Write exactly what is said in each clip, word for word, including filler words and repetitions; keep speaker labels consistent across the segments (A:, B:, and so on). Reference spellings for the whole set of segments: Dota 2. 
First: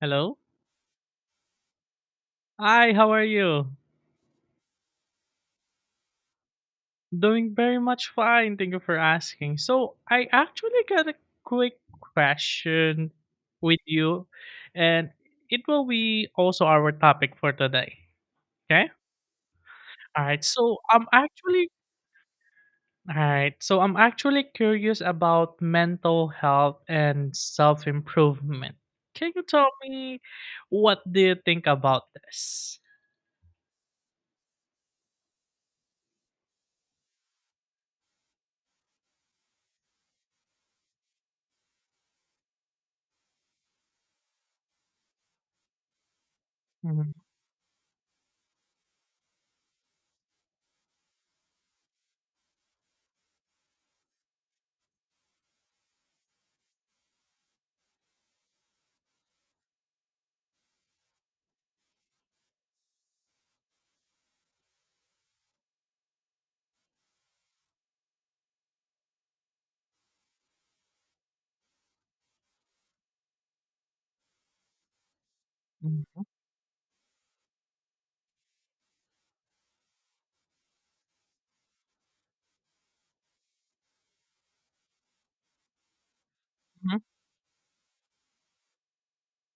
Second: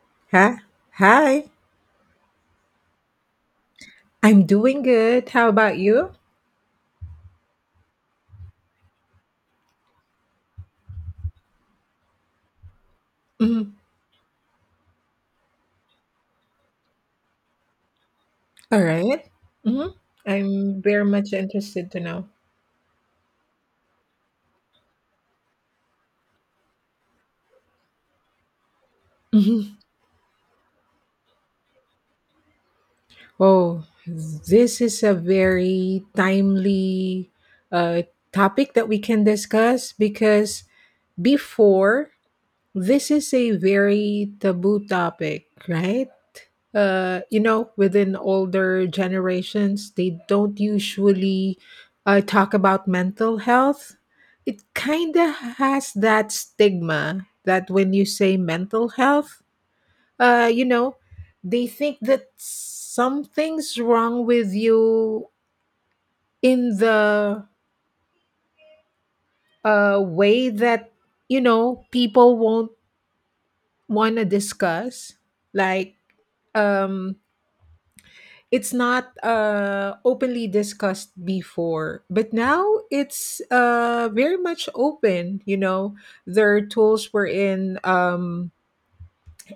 A: Hello.
B: Hi. Hi.
A: Hi, how are you?
B: I'm doing good. How about you?
A: Doing very much fine. Thank you for asking. So, I actually got a quick question
B: Mhm.
A: with you, and it will be also our topic for today.
B: All
A: Okay?
B: right. Mhm.
A: All right. So,
B: I'm very
A: I'm
B: much
A: actually
B: interested to know.
A: All right. So, I'm actually curious about mental health and self-improvement. Can you tell
B: Mhm.
A: me what do you think about this?
B: Oh, this is a very timely uh, topic that we can discuss because before. This is a very taboo topic, right?
A: Mhm,
B: Uh, you know, within older generations, they don't usually uh, talk about mental health. It kind of has that stigma that when you say mental health, uh, you know, they think that something's wrong with you in the uh, way that, you know, people won't want to discuss. Like,
A: mhm,
B: um it's not uh openly discussed before, but now it's uh very much open. You know there are
A: mhm,
B: tools wherein, um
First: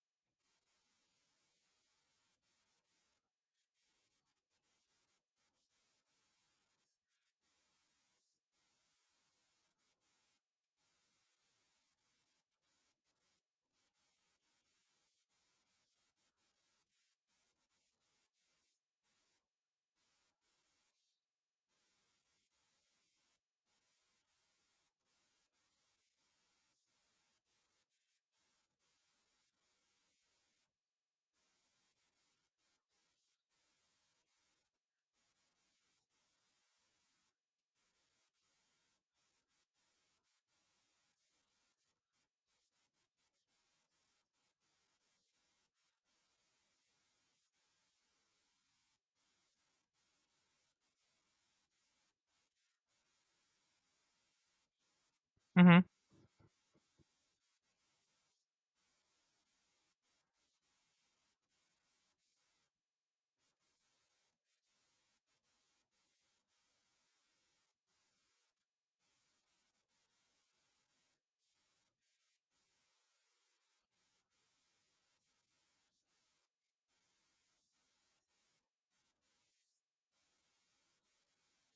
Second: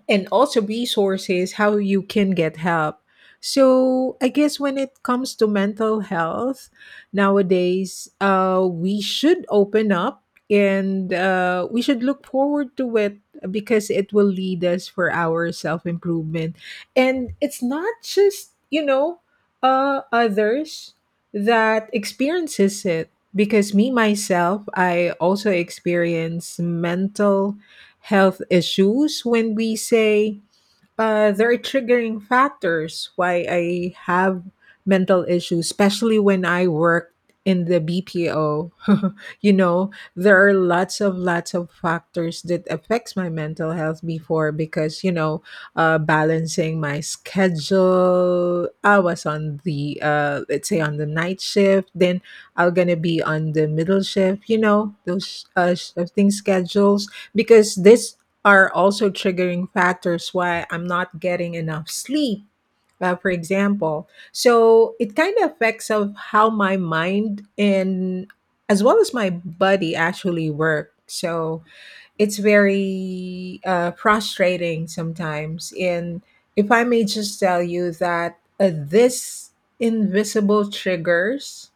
B: and also resources how you can get help. So, I guess when it comes to mental health nowadays, uh, we should open up, and uh, we should look forward to it, because it will lead us for our self improvement. And it's not just, you know, uh, others that experiences it, because me myself I also experience mental health issues. When we say, uh, there are triggering factors why I have mental issues, especially when I worked in the B P O. You know, there are lots of lots of factors that affects my mental health before because, you know, uh, balancing my schedule. I was on the, uh, let's say, on the night shift, then I'm gonna be on the middle shift. You know, those uh,
A: mhm,
B: shifting schedules, because this are also triggering factors why I'm not getting enough sleep, uh, for example. So it kind of affects of how my mind and as well as my body actually work. So it's very uh, frustrating sometimes. And if I may just tell you that, uh, this invisible triggers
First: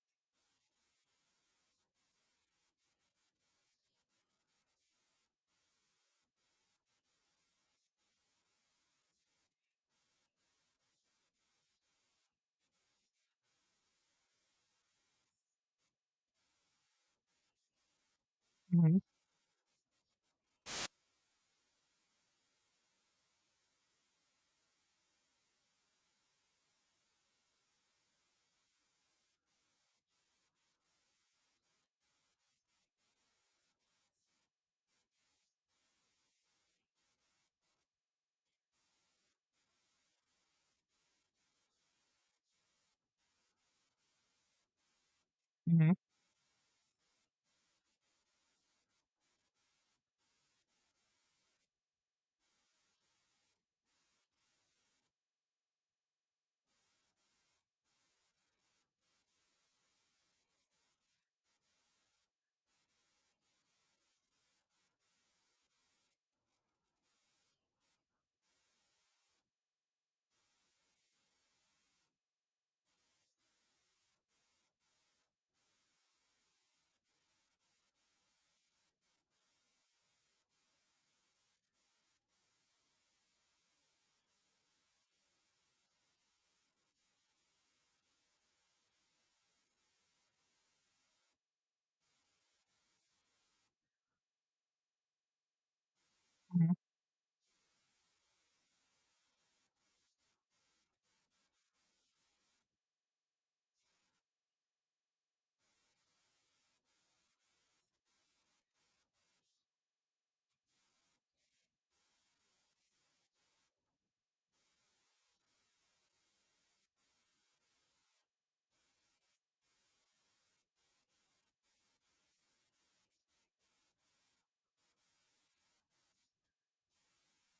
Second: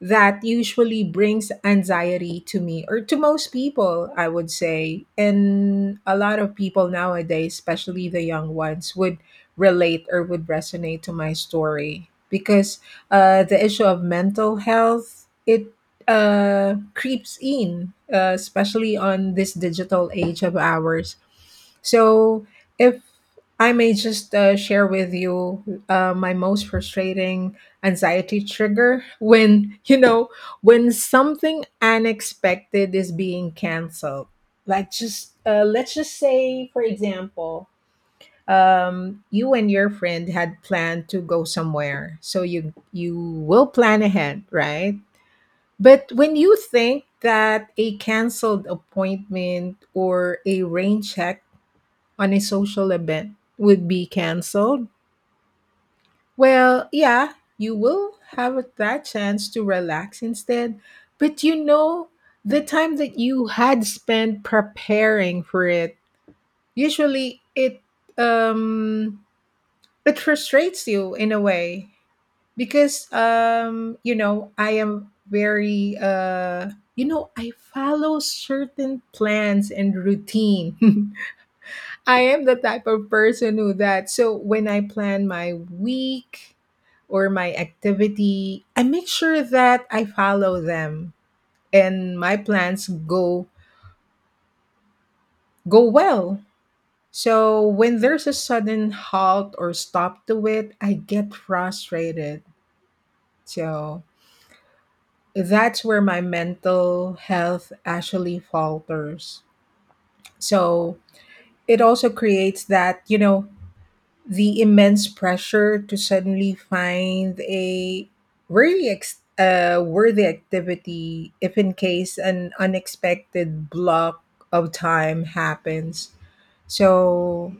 B: that usually brings anxiety to me or to most people, I would say, and a lot of people nowadays, especially the young ones, would relate or would resonate to my story, because uh, the issue of mental health, it uh, creeps in, uh, especially
A: mhm,
B: on this digital age of ours. So if I may just uh, share with you uh, my most frustrating anxiety trigger, when you know when something unexpected is being canceled, like, just uh, let's just say, for example, um, you and your friend had planned to go somewhere, so you you will plan ahead, right?
A: mhm,
B: But when you think that a canceled appointment or a rain check on a social event would be canceled, well, yeah, you will have that chance to relax instead. But, you know, the time that you had spent preparing for it, usually it um it frustrates you in a way, because um you know, I am very. uh you know, I follow certain plans and routine. I am the type of person who that. So when I plan my week or my activity, I make sure that I follow them, and my plans go go well.
A: mhm,
B: So when there's a sudden halt or stop to it, I get frustrated. So that's where my mental health actually falters. So it also creates that, you know, the immense pressure to suddenly find a really ex- uh, worthy activity if in case an unexpected block of time happens. So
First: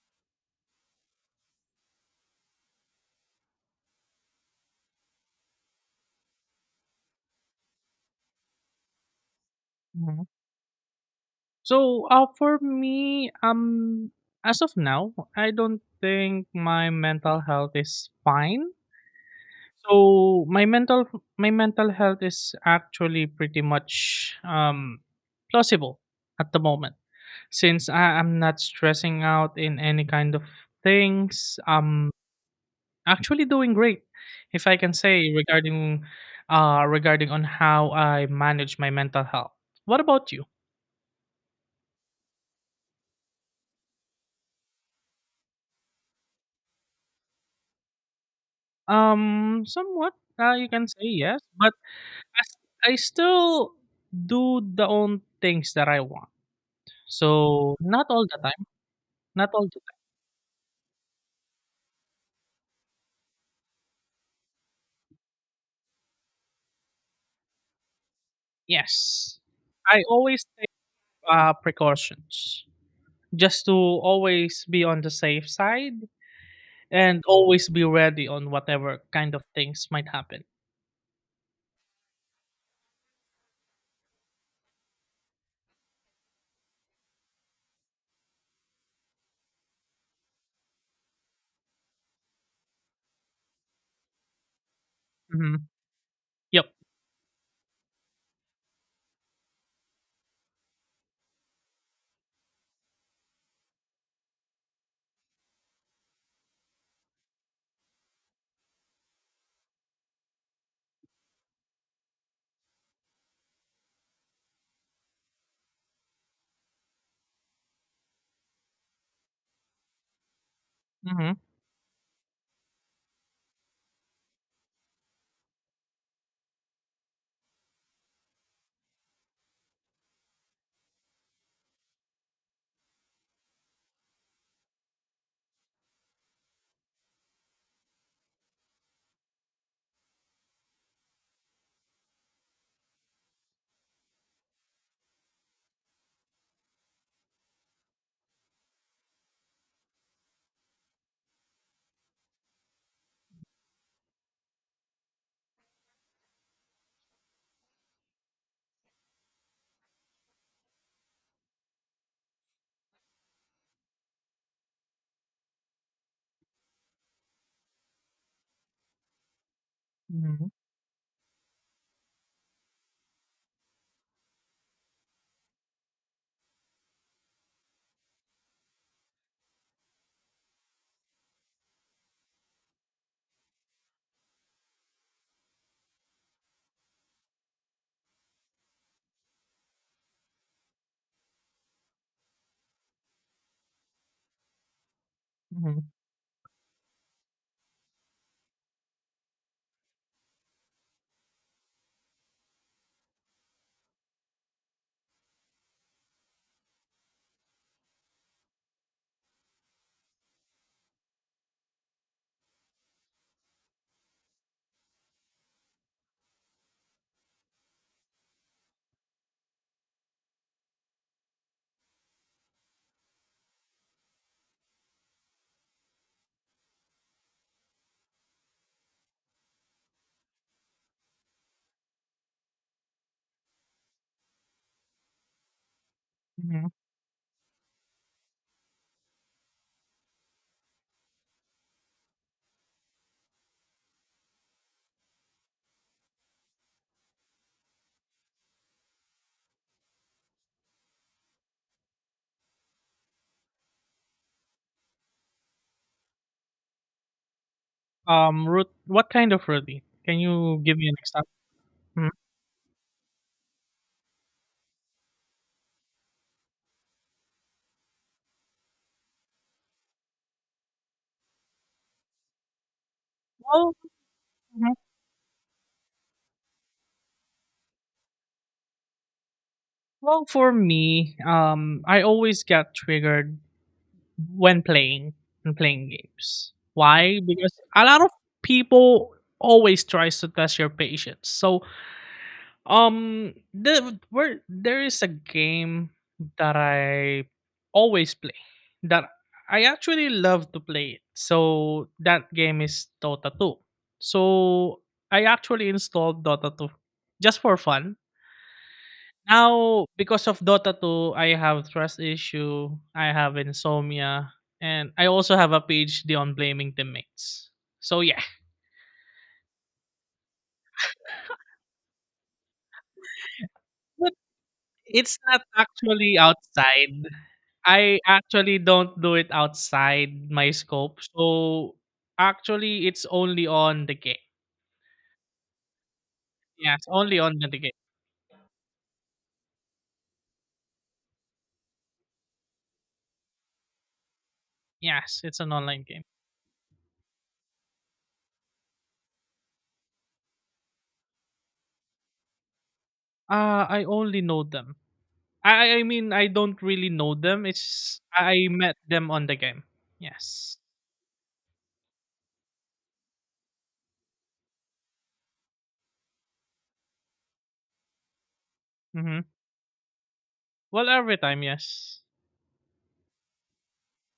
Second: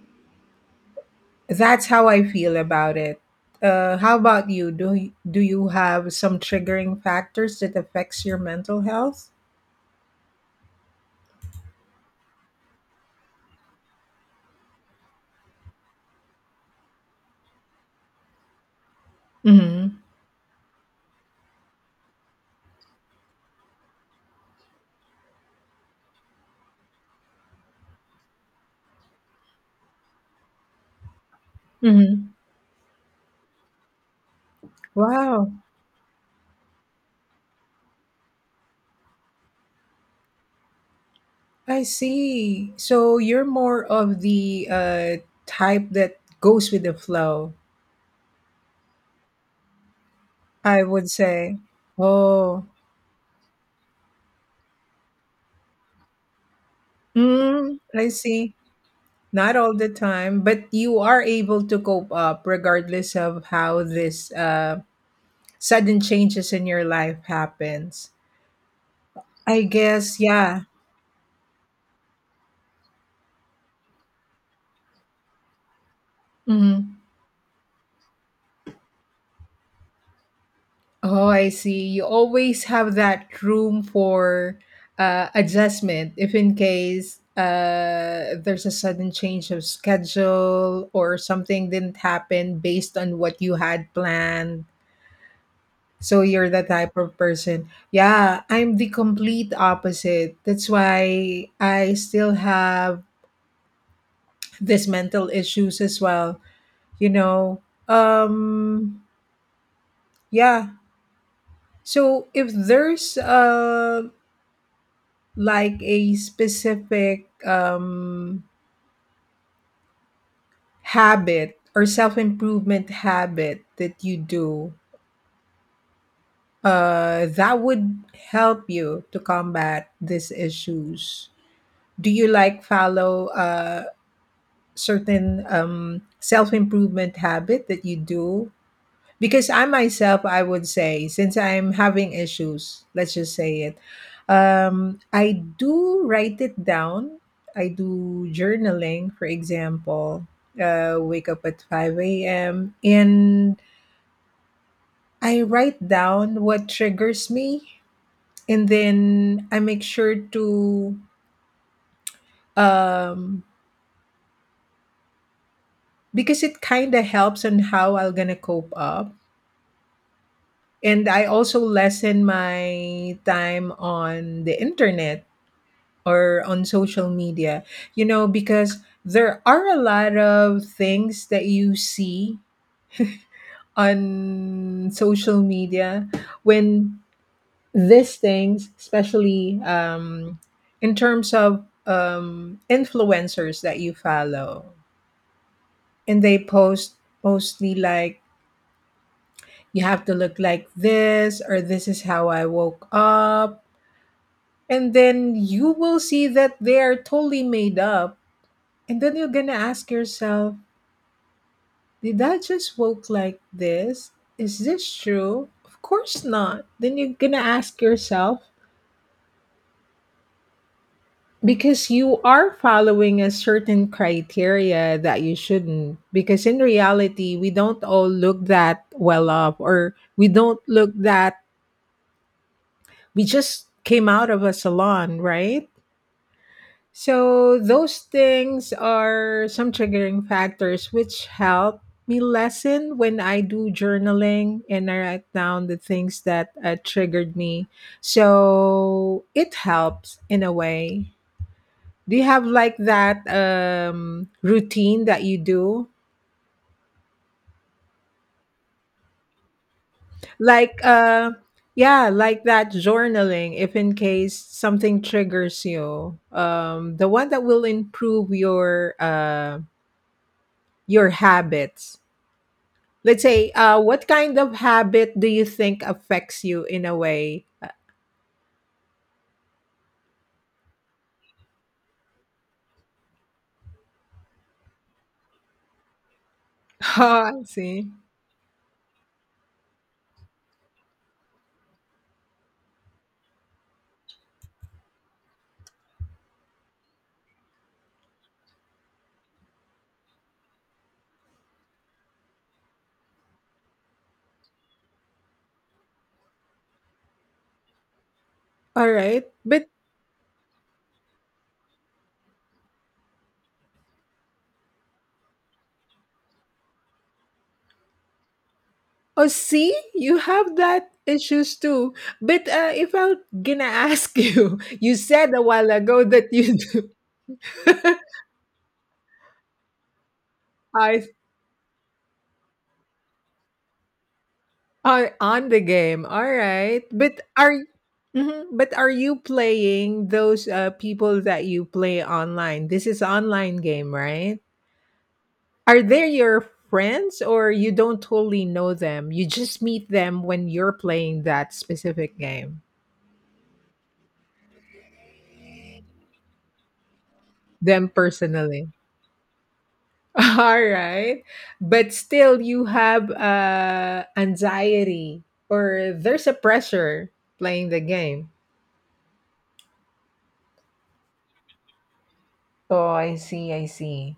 B: that's how I feel about it. Uh, how about you? Do y- do you have some triggering factors that affects your mental health?
A: mhm. So, uh, for me, um, as of now, I don't think my mental health is fine.
B: Mm-hmm.
A: So my mental my mental health is actually pretty much um plausible at the moment since I am not stressing out in any kind of things. I'm
B: Mm-hmm.
A: actually doing great, if I can say
B: Wow,
A: regarding uh regarding on how I manage my mental health. What about you?
B: I see. So you're more of the uh, type that goes with the flow.
A: Um, somewhat, uh, you
B: I
A: can say
B: would
A: yes,
B: say,
A: but as
B: "Oh,
A: I still do the own things that I want. So
B: mm,
A: not
B: I
A: all the
B: see."
A: time, not
B: Not
A: all
B: all
A: the
B: the
A: time.
B: time, but you are able to cope up regardless of how this uh, sudden changes in your life happens.
A: Yes,
B: I
A: I
B: guess,
A: always
B: yeah.
A: take uh, precautions just to always be on the safe side
B: Mhm.
A: and always be ready on whatever kind of things might happen.
B: Oh, I see. You always have that room for uh, adjustment if in case uh, there's a sudden change of schedule or something didn't happen based on what you had planned.
A: Mm-hmm.
B: So you're the
A: Yep.
B: type of person. Yeah, I'm the complete opposite. That's why I still have this mental issues as well, you know. Um yeah. So if there's, uh like, a specific um
A: Mm-hmm.
B: habit or self-improvement habit that you do, uh that would help you to combat these issues, do you like follow uh certain, um, self-improvement habit that you do? Because I myself, I would say, since I'm having issues, let's just say it, um, I do write it down. I do journaling, for example. Uh, wake up at five a m a.m, and I write down what triggers me, and then I make sure to, um, because it kind of helps on how I'm gonna cope up.
A: Mm-hmm.
B: And I also lessen my time on the internet or on social media, you know, because there are a lot of things that you see on social media, when these things, especially, um, in terms of, um, influencers that you follow,
A: Mm-hmm.
B: and they post mostly like, you have to look like this, or this is how I woke up, and then you will see that they are totally made up, and then you're gonna ask yourself, did I just woke like this, is this true? Of course not. Then you're gonna ask yourself, because you are following a certain criteria that you shouldn't, because in reality we don't all look that well up, or we don't look that we just came out of a salon, right?
A: Mm-hmm.
B: So those things are some triggering factors which help me lessen when I do journaling, and I write down the things that uh, triggered me. So it helps in a way. Do you have like that, um, routine that you do?
A: Um, root. What kind of routine? Can you give
B: Like,
A: me an example?
B: uh, yeah,
A: Mhm.
B: like that journaling, if in case something triggers you, um, the one that will improve your uh, your habits, let's say,
A: Well,
B: uh, what kind of habit do you think affects you in a way.
A: Well, for me, um, I always get triggered when playing and playing games. Why?
B: Oh, I
A: Because a
B: see.
A: lot of people always tries to test your patience. So, um, the, where there is a game that I always play that I actually love to play it. So that game is Dota two. So I actually installed Dota two just for fun
B: All right. But,
A: now, because of Dota two, I have trust issue, I have insomnia, and I also have a PhD on blaming teammates. So yeah,
B: oh, see, you have that issues too. But, uh, if I'm gonna
A: but
B: ask you. You
A: it's
B: said a
A: not
B: while ago
A: actually
B: that you do.
A: outside. I actually don't do it outside my scope.
B: I
A: So actually, it's only on the game.
B: are on the game. All
A: Yes,
B: right.
A: only
B: But
A: on the
B: are.
A: game.
B: Mhm. But are you playing those, uh, people that you play online? This is online game, right?
A: Yes, it's an
B: Are
A: online game.
B: they your friends, or you don't totally know them? You just meet them when you're playing that specific game,
A: Uh, I only know them. I I mean I don't really know them.
B: them
A: It's I
B: personally.
A: met them on the game. Yes.
B: All right. But still, you have, uh, anxiety, or there's a pressure playing the game.
A: Mhm. Well, every time, yes.
B: Oh, I see. I see.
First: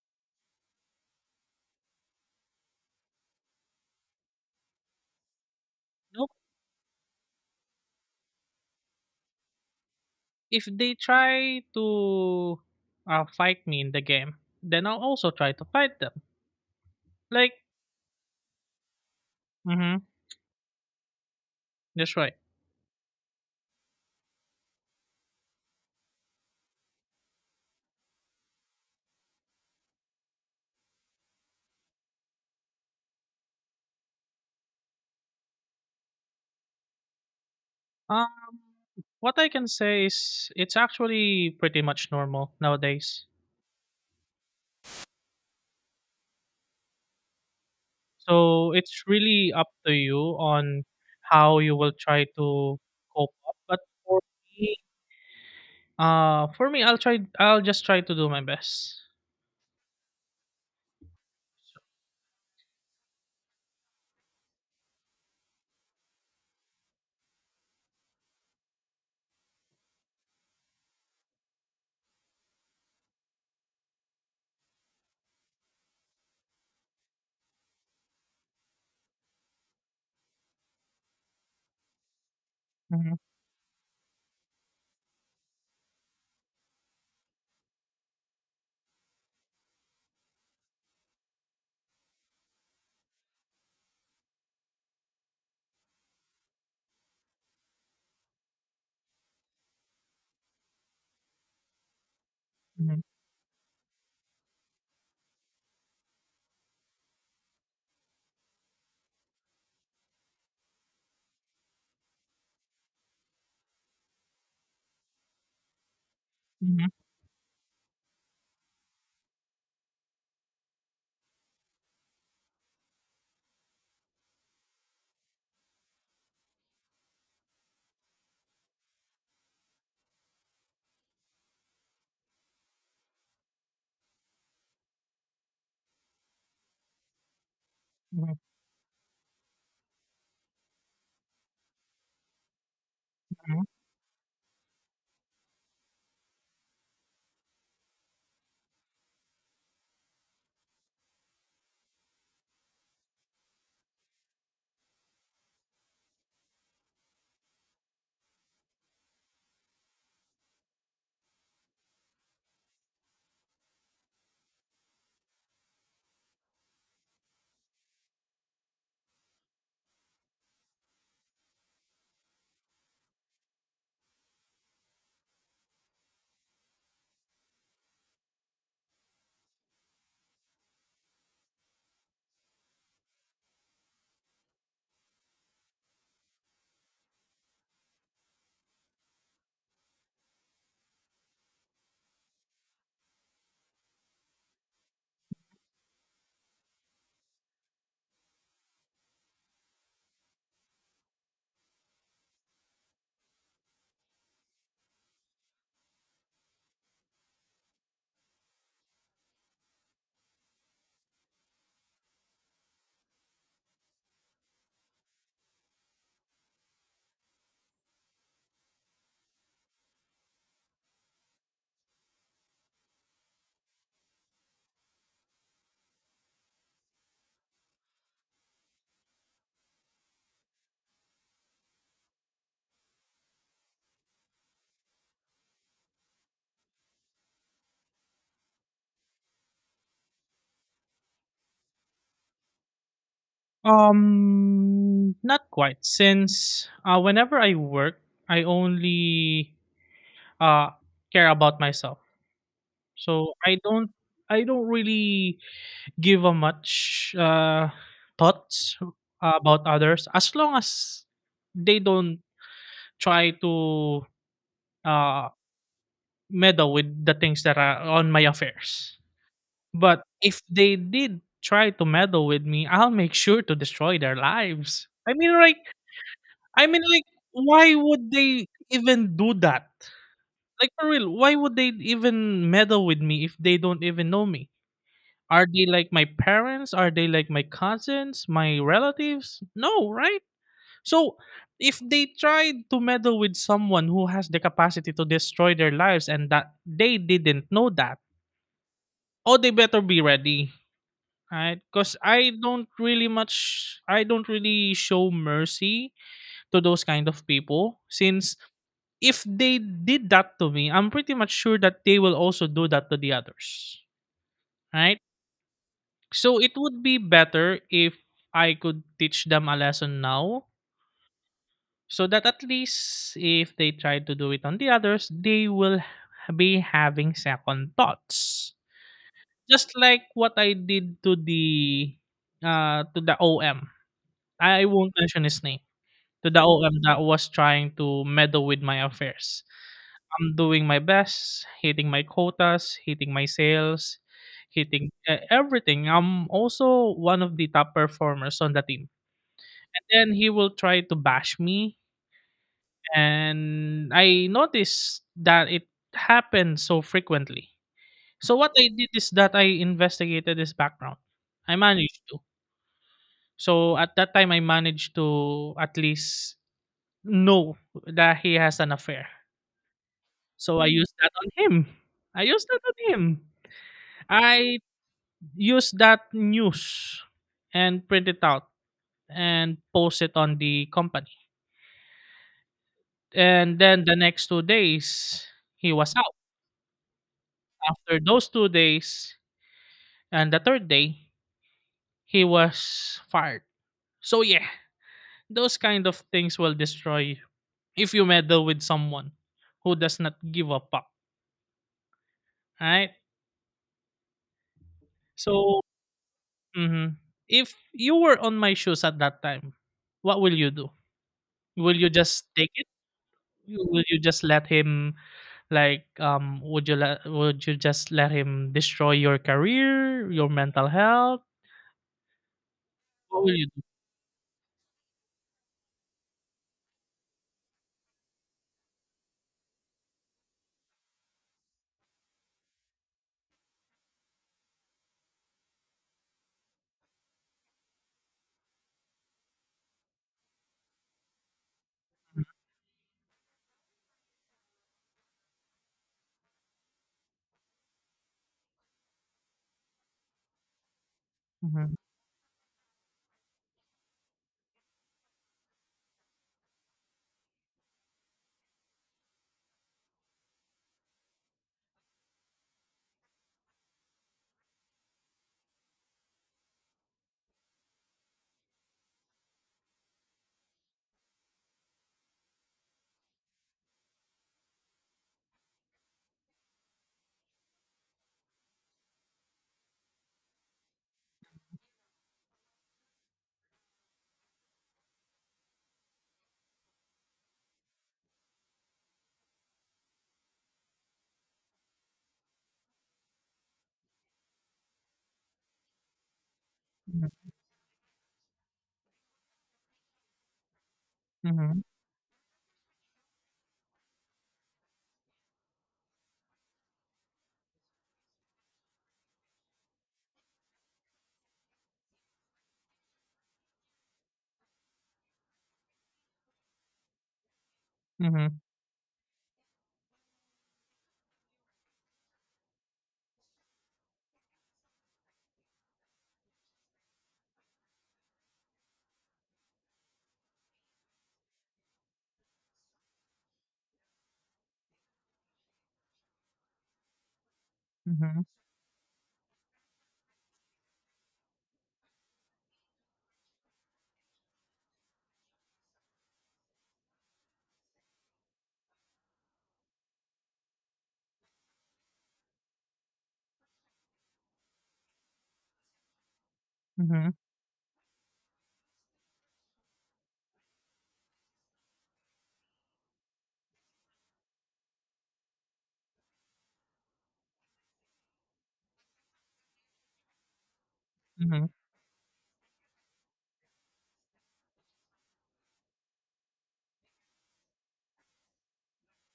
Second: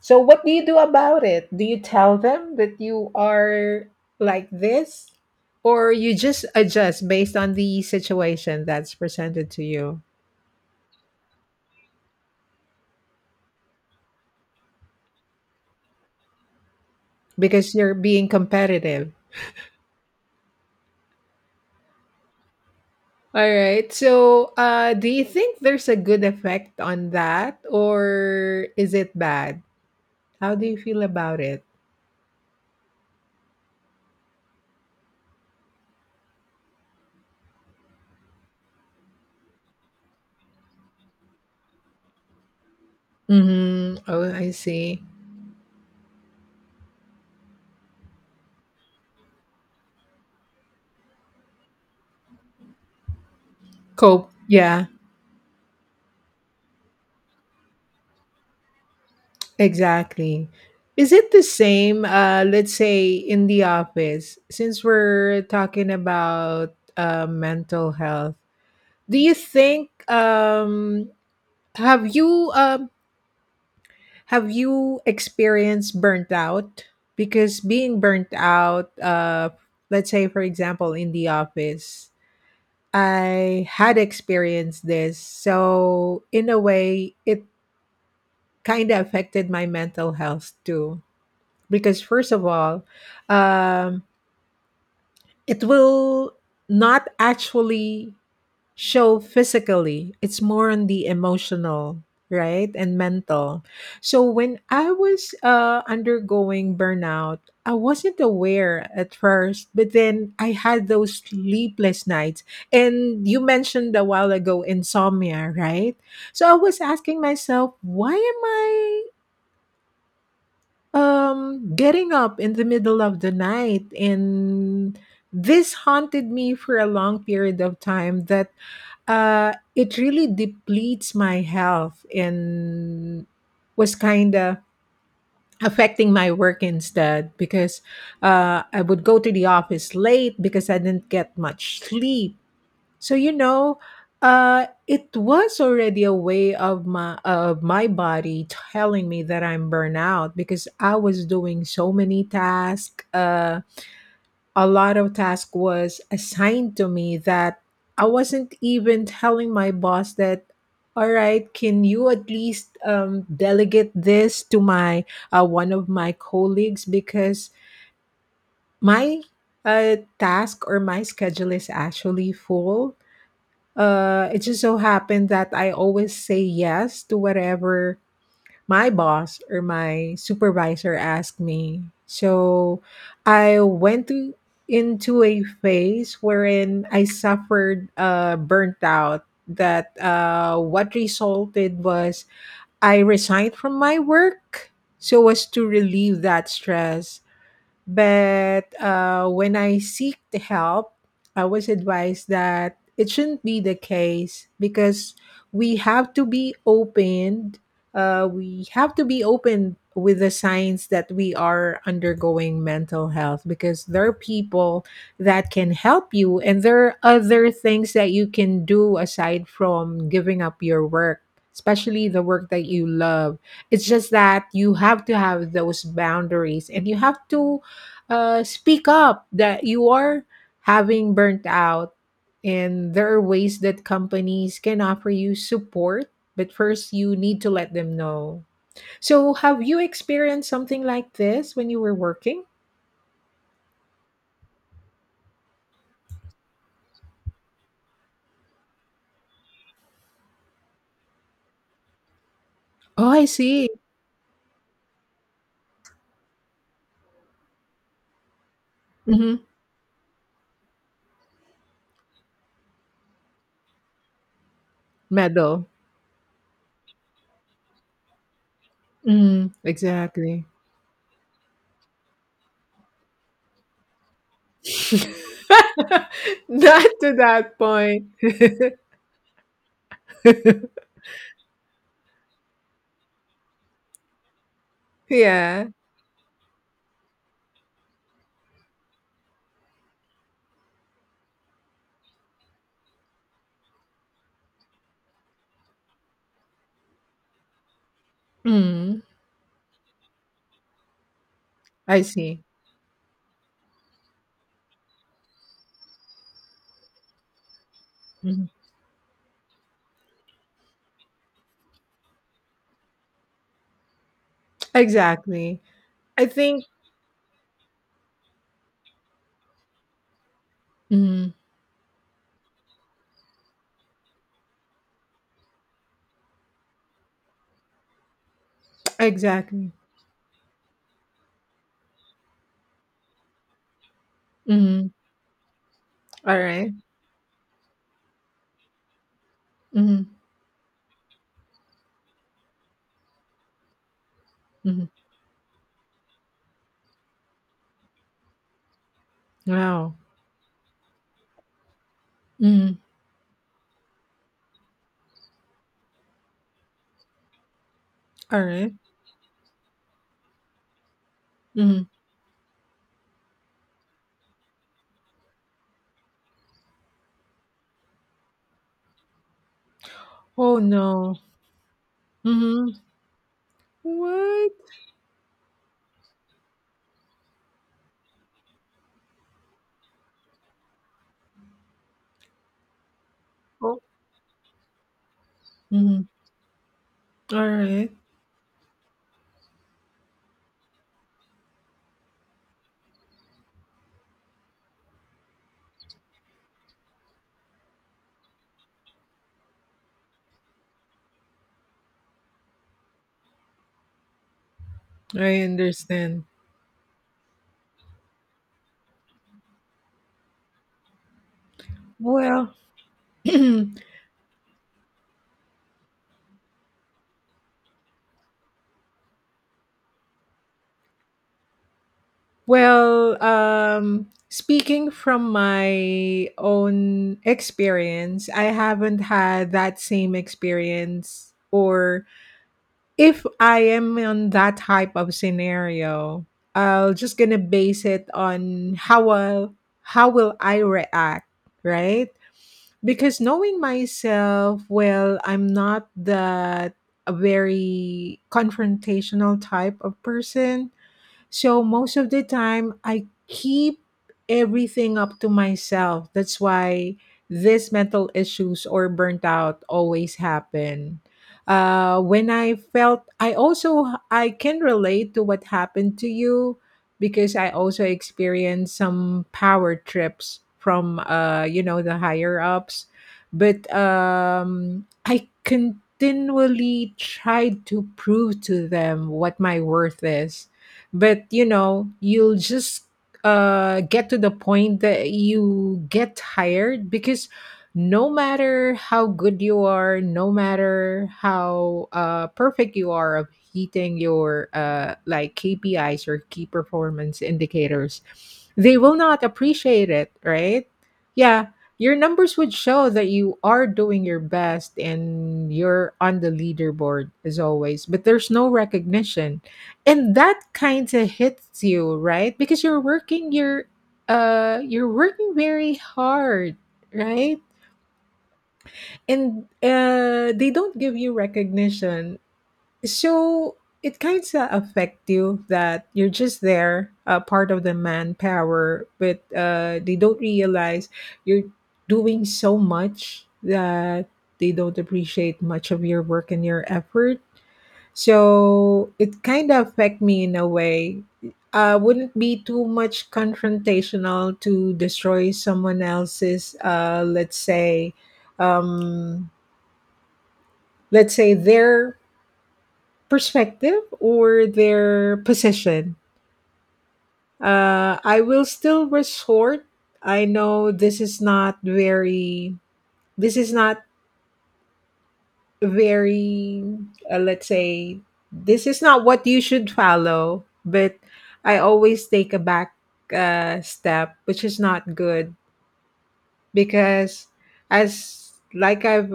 B: So, what do you do about it? Do you tell them that you are like this? Or you
A: Nope.
B: just adjust based on the situation that's presented to you?
A: If they try to uh, fight me in the game, then I'll also try to fight them. Like,
B: Because you're being competitive.
A: mm-hmm, that's right.
B: All right. So, uh, do you think there's a good effect on that, or is it bad? How do you feel about it?
A: Um, what I can say is it's actually pretty much normal nowadays.
B: Mm-hmm. Oh, I see.
A: So it's really up to you on how you will try to cope up. But for
B: Cope.
A: me,
B: Yeah.
A: uh, for me, I'll try. I'll just try to do my best.
B: Exactly. Is it the same, uh, let's say, in the office, since we're talking about uh, mental health? Do you think, um, have you um, have you experienced burnt out? Because being burnt out, uh, let's say, for example, in the office,
A: Hmm.
B: I had experienced this. So, in a way, it kind of affected my mental health too. Because first of all, um, it will not actually show physically, it's more on the emotional, right, and
A: Hmm.
B: mental. So when I was uh, undergoing burnout, I wasn't aware at first, but then I had those sleepless nights, and you mentioned a while ago insomnia, right? So I was asking myself, why am I Um, getting up in the middle of the night, and this haunted me for a long period of time. That uh, it really depletes my health, and was kind of affecting my work instead, because
A: Hmm.
B: uh, I would go to the office late because I didn't get much sleep. So, you know, uh, it was already a way of my of my body telling me that I'm burnout, because I was doing so many tasks. Uh, a lot of task was assigned to me that I wasn't even telling my boss that. All right, can you at least um, delegate this to my uh, one of my colleagues, because my uh, task or my schedule is actually full. Uh, it just so happened that I always say yes to whatever my boss or my supervisor asked me. So I went to into a phase wherein I suffered uh, burnt out. That uh, What resulted was I resigned from my work so as to relieve that stress. But, uh, when I seek the help, I was advised that it shouldn't be the case, because we have to be open. Uh, we have to be open with the signs that we are undergoing mental health, because there are people that can help you, and there are other things that you can do aside from giving up your work, especially the work that you love. It's just that you have to have those boundaries, and you have to uh, speak up that you are having burnt out. And there are ways that companies can offer you support, but first you need to let them know. So, have you experienced something like this when you were working?
A: Um, not quite. Since uh, whenever I work, I only uh care about myself.
B: Oh, I
A: So I
B: see.
A: don't, I don't really give a much uh thoughts
B: Mm-hmm.
A: about others as long as they don't try to uh
B: Medal.
A: meddle with the things that are on my affairs.
B: Mm,
A: But if
B: exactly.
A: they did try to meddle with me, I'll make sure to destroy their lives. I mean, like I mean,
B: Not
A: like,
B: to that
A: why
B: point.
A: would they even do that? Like, for real, why would they even meddle with me if they don't even know me? Are they
B: Yeah.
A: like my parents? Are they like my cousins, my relatives? No, right? So, if they tried to meddle with someone who has the capacity to destroy their lives and that they didn't know that,
B: Mm,
A: oh, they better be ready. Right? Because
B: I
A: I
B: see.
A: don't really much, I don't really show mercy to those kind of people since
B: Mhm.
A: if they did that to me, I'm pretty much sure that they will also do that to the others, right?
B: Exactly. I
A: So it
B: think.
A: would be better if I could teach them a lesson now
B: Mm,
A: so that at least if they try to do it on the others, they will h- be having second thoughts.
B: exactly.
A: Just like what I did to the uh to the O M. I won't mention his name. To the
B: Alright.
A: O M that was trying to meddle with my affairs.
B: Mhm,
A: I'm doing my best, hitting my quotas, hitting my sales,
B: mhm.
A: hitting e everything. I'm also one of the top performers on the team. And
B: Wow.
A: then he will try to bash me,
B: Mhm.
A: and I noticed that it happened so frequently. So what I
B: Alright.
A: did is that I investigated his background. I
B: Mhm.
A: managed to. So at that time I managed to at least know that he has an affair.
B: Oh,
A: So I used that
B: no.
A: on him. I used that
B: Mhm.
A: on him.
B: What?
A: I used that news and print it out and post it on the company. And
B: Oh.
A: then the next two days, he was
B: Mhm.
A: out.
B: Alright.
A: After those two days and the third day, he was fired. So, yeah, those kind of things will destroy you if you meddle with someone who does not give a fuck, right?
B: I
A: So,
B: understand.
A: mhm. If you were on my shoes at that time, what will you do? Will you just take
B: Well
A: it? Will you just let him like um would you let would you just let him destroy your career, your mental health?
B: well,
A: What will you do?
B: um, speaking from my own experience, I haven't had that same experience or if I am on that type of scenario, I'll just gonna base it on how will how will I react, right? Because knowing myself, well, I'm not that a very confrontational type of person. So
A: Mhm,
B: most of the time, I keep everything up to myself. That's why these mental issues or burnt out always happen. Uh, when I felt, I also I can relate to what happened to you because I also experienced some power trips from uh, you know, the higher ups, but um, I continually tried to prove to them what my worth is, but you know you'll just uh get to the point that you get tired because no matter how good you are, no matter how uh perfect you are of hitting your uh like K P Is or key
A: mhm,
B: performance indicators, they will not appreciate it, right? Yeah.
A: mhm,
B: Your numbers would show that you are doing your best and you're on the leaderboard as always, but there's no recognition, and that kind of hits you, right? Because you're working, you're uh you're working very hard, right?
A: mhm,
B: And uh they don't give you recognition. So it kind of affect you that you're just there, uh, part of the manpower, but uh they don't realize you're doing so much that they don't appreciate much of your work and your effort.
A: mhm,
B: So it kind of affect me in a way. Uh, wouldn't be too much confrontational to destroy someone else's, uh, let's say, um, let's say their perspective or their position.
A: mhm,
B: Uh, I will still resort. I know this is not very. This is not very, uh, let's say this is not what you should follow, but
A: mhm,
B: I always take a back uh, step, which is not good because as like i've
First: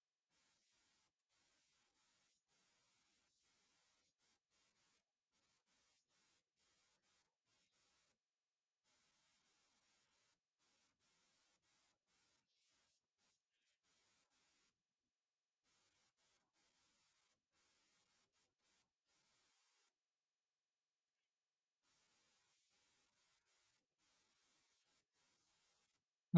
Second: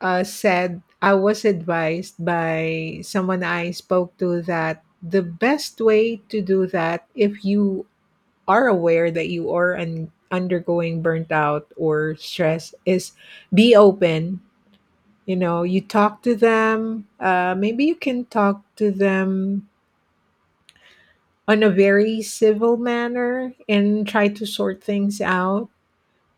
B: uh, said I was advised by someone I spoke to that the best way to do that, if you are aware that you are un- undergoing burnt out or stress, is be open. You know, you talk to them. Uh, maybe you can talk to them on a very civil manner and try to sort things out,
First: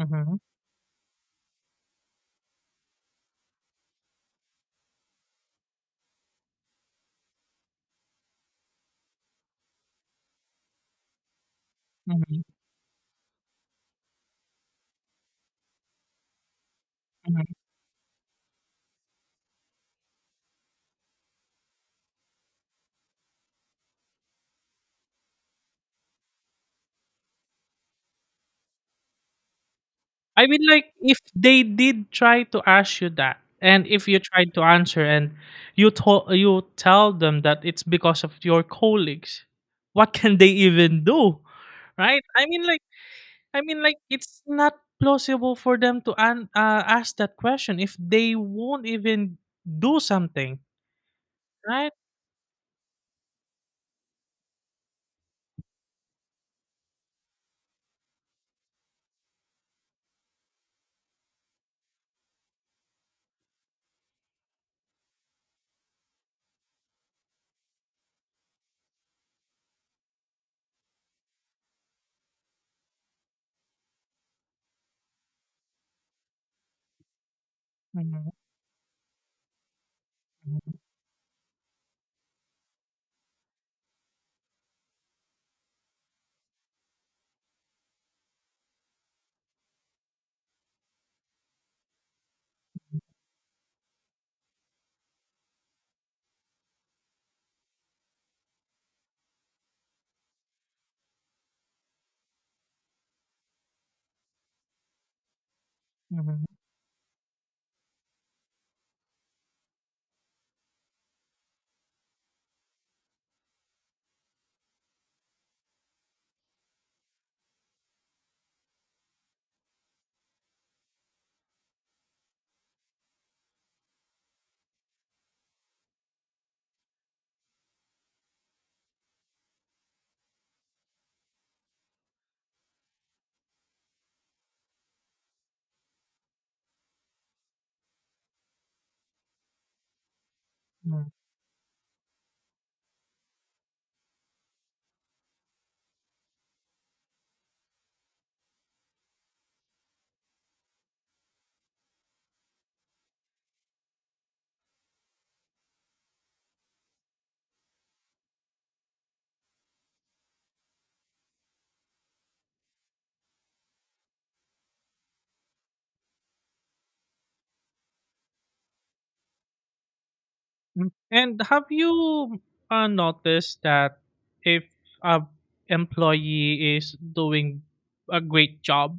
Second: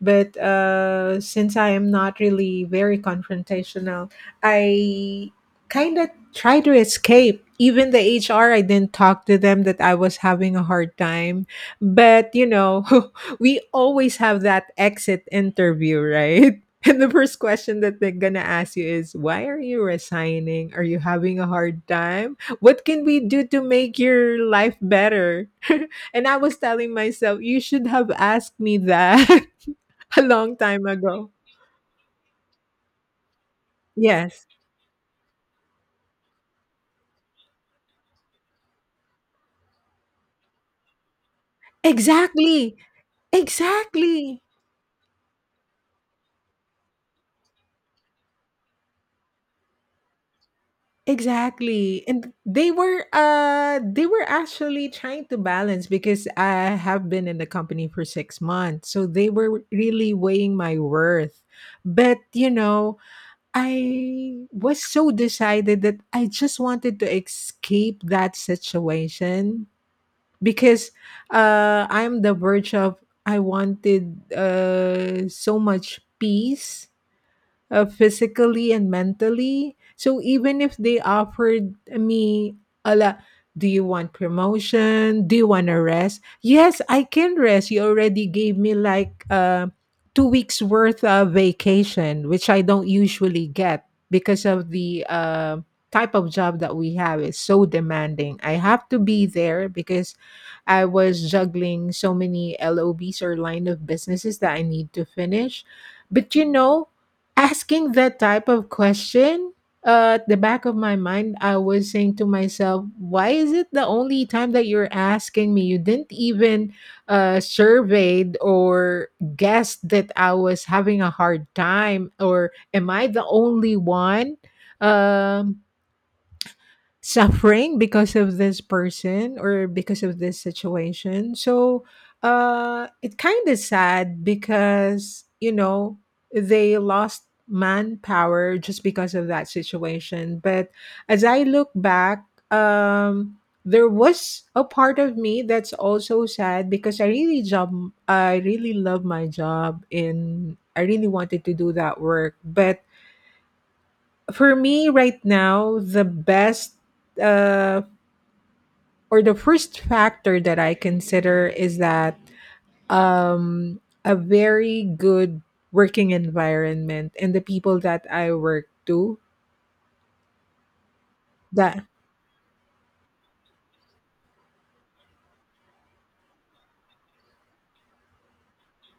B: but uh, since I am not really very confrontational, I kind of try to escape. Even the H R, I didn't talk to them that I was having a hard time. But
A: mhm,
B: you know, we always have that exit interview, right? And the first
A: mhm.
B: question that they're gonna ask you is, "Why are you resigning? Are you having a hard time? What can we do to make your life better?" and I was telling myself, "You should have asked me that. A
A: I
B: long
A: mean,
B: time
A: like if
B: ago."
A: they did try to ask you that and if you
B: Yes.
A: tried to answer and you told you tell them that it's because of your colleagues, what can they even do? Right? I mean
B: Exactly.
A: like I mean, like it's
B: Exactly.
A: not plausible for them to an- uh, ask that question if they won't even do something, right?
B: Exactly. And they were uh they were actually trying to balance because I have been in the company for six months. So they were really weighing my worth. But, you know, I was so decided that I just wanted to escape that situation because uh, I'm the verge of, I wanted uh, so much peace, uh,
A: Mhm,
B: physically and mentally. So even if
A: mhm,
B: they offered me a la, do you want promotion? Do you want to rest? Yes, I can rest. You already gave me like uh, two weeks worth of vacation, which I don't usually get because of the uh, type of job that we have is so demanding. I have to be there because I was juggling so many L O Bs or line of businesses that I need to finish.
A: mhm,
B: But you
A: mhm,
B: know, asking that type of question, uh, at the back of my mind I was saying to myself, why is it the only time that you're asking me? You didn't even uh, surveyed or guessed that I was having a hard time, or am I the only one um suffering because of this person or because of this situation. So uh it kind of sad because, you know, they lost manpower just because of that situation. But
A: mhm.
B: as I look back, um there was a part of me that's also sad because I really job I really love my job and I really wanted to do that work. But for me right now, the best uh or the first factor that I consider is that um, a very good working environment and the people that I work to
A: And have
B: that.
A: you uh, noticed that if a employee is doing a great job,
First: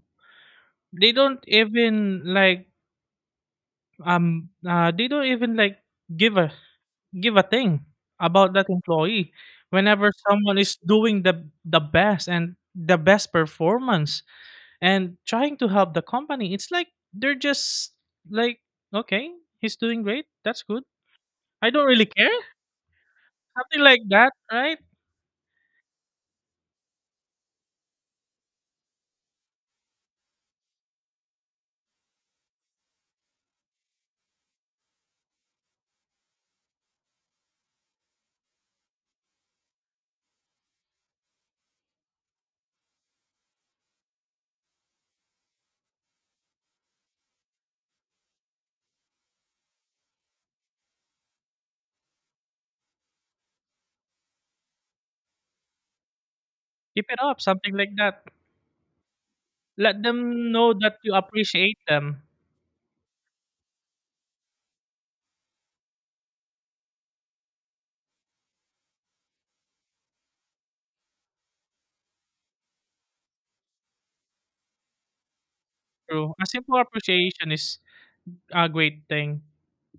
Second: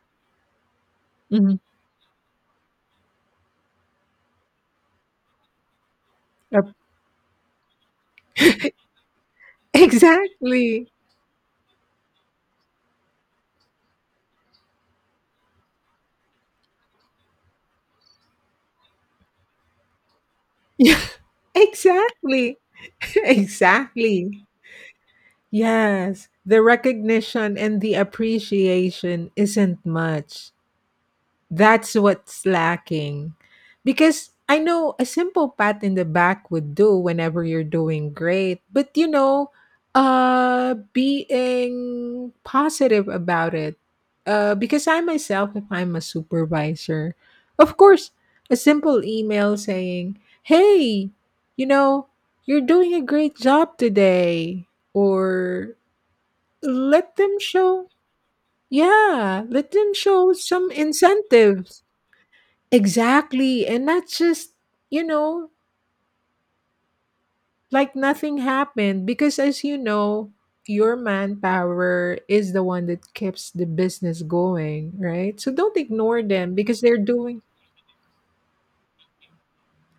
A: they don't
B: Mhm.
A: even like um uh, they don't even like give a
B: Yep.
A: give a thing about that employee whenever someone is
B: exactly.
A: doing the the best and the best performance and trying to help the company? It's like they're just like okay, he's doing great, that's good,
B: Yeah.
A: I don't really care,
B: exactly.
A: something like that,
B: exactly.
A: right?
B: Yes, the recognition and the appreciation isn't much. That's what's lacking. Because I know a simple pat in the back would do whenever you're doing great, but you know, uh being positive about it. Uh because I myself, if I'm a supervisor, of course, a simple email saying, "Hey, you know, you're doing a great job today." Or
A: Keep
B: let
A: it
B: them
A: up, something
B: show,
A: like that.
B: yeah, let them
A: Let
B: show
A: them
B: some
A: know that you appreciate
B: incentives.
A: them.
B: Exactly. And not just, you know, like nothing happened. Because as you know, your manpower is the one that keeps the business going, right? So don't ignore
A: True, a
B: them
A: simple
B: because they're doing,
A: appreciation is a great thing.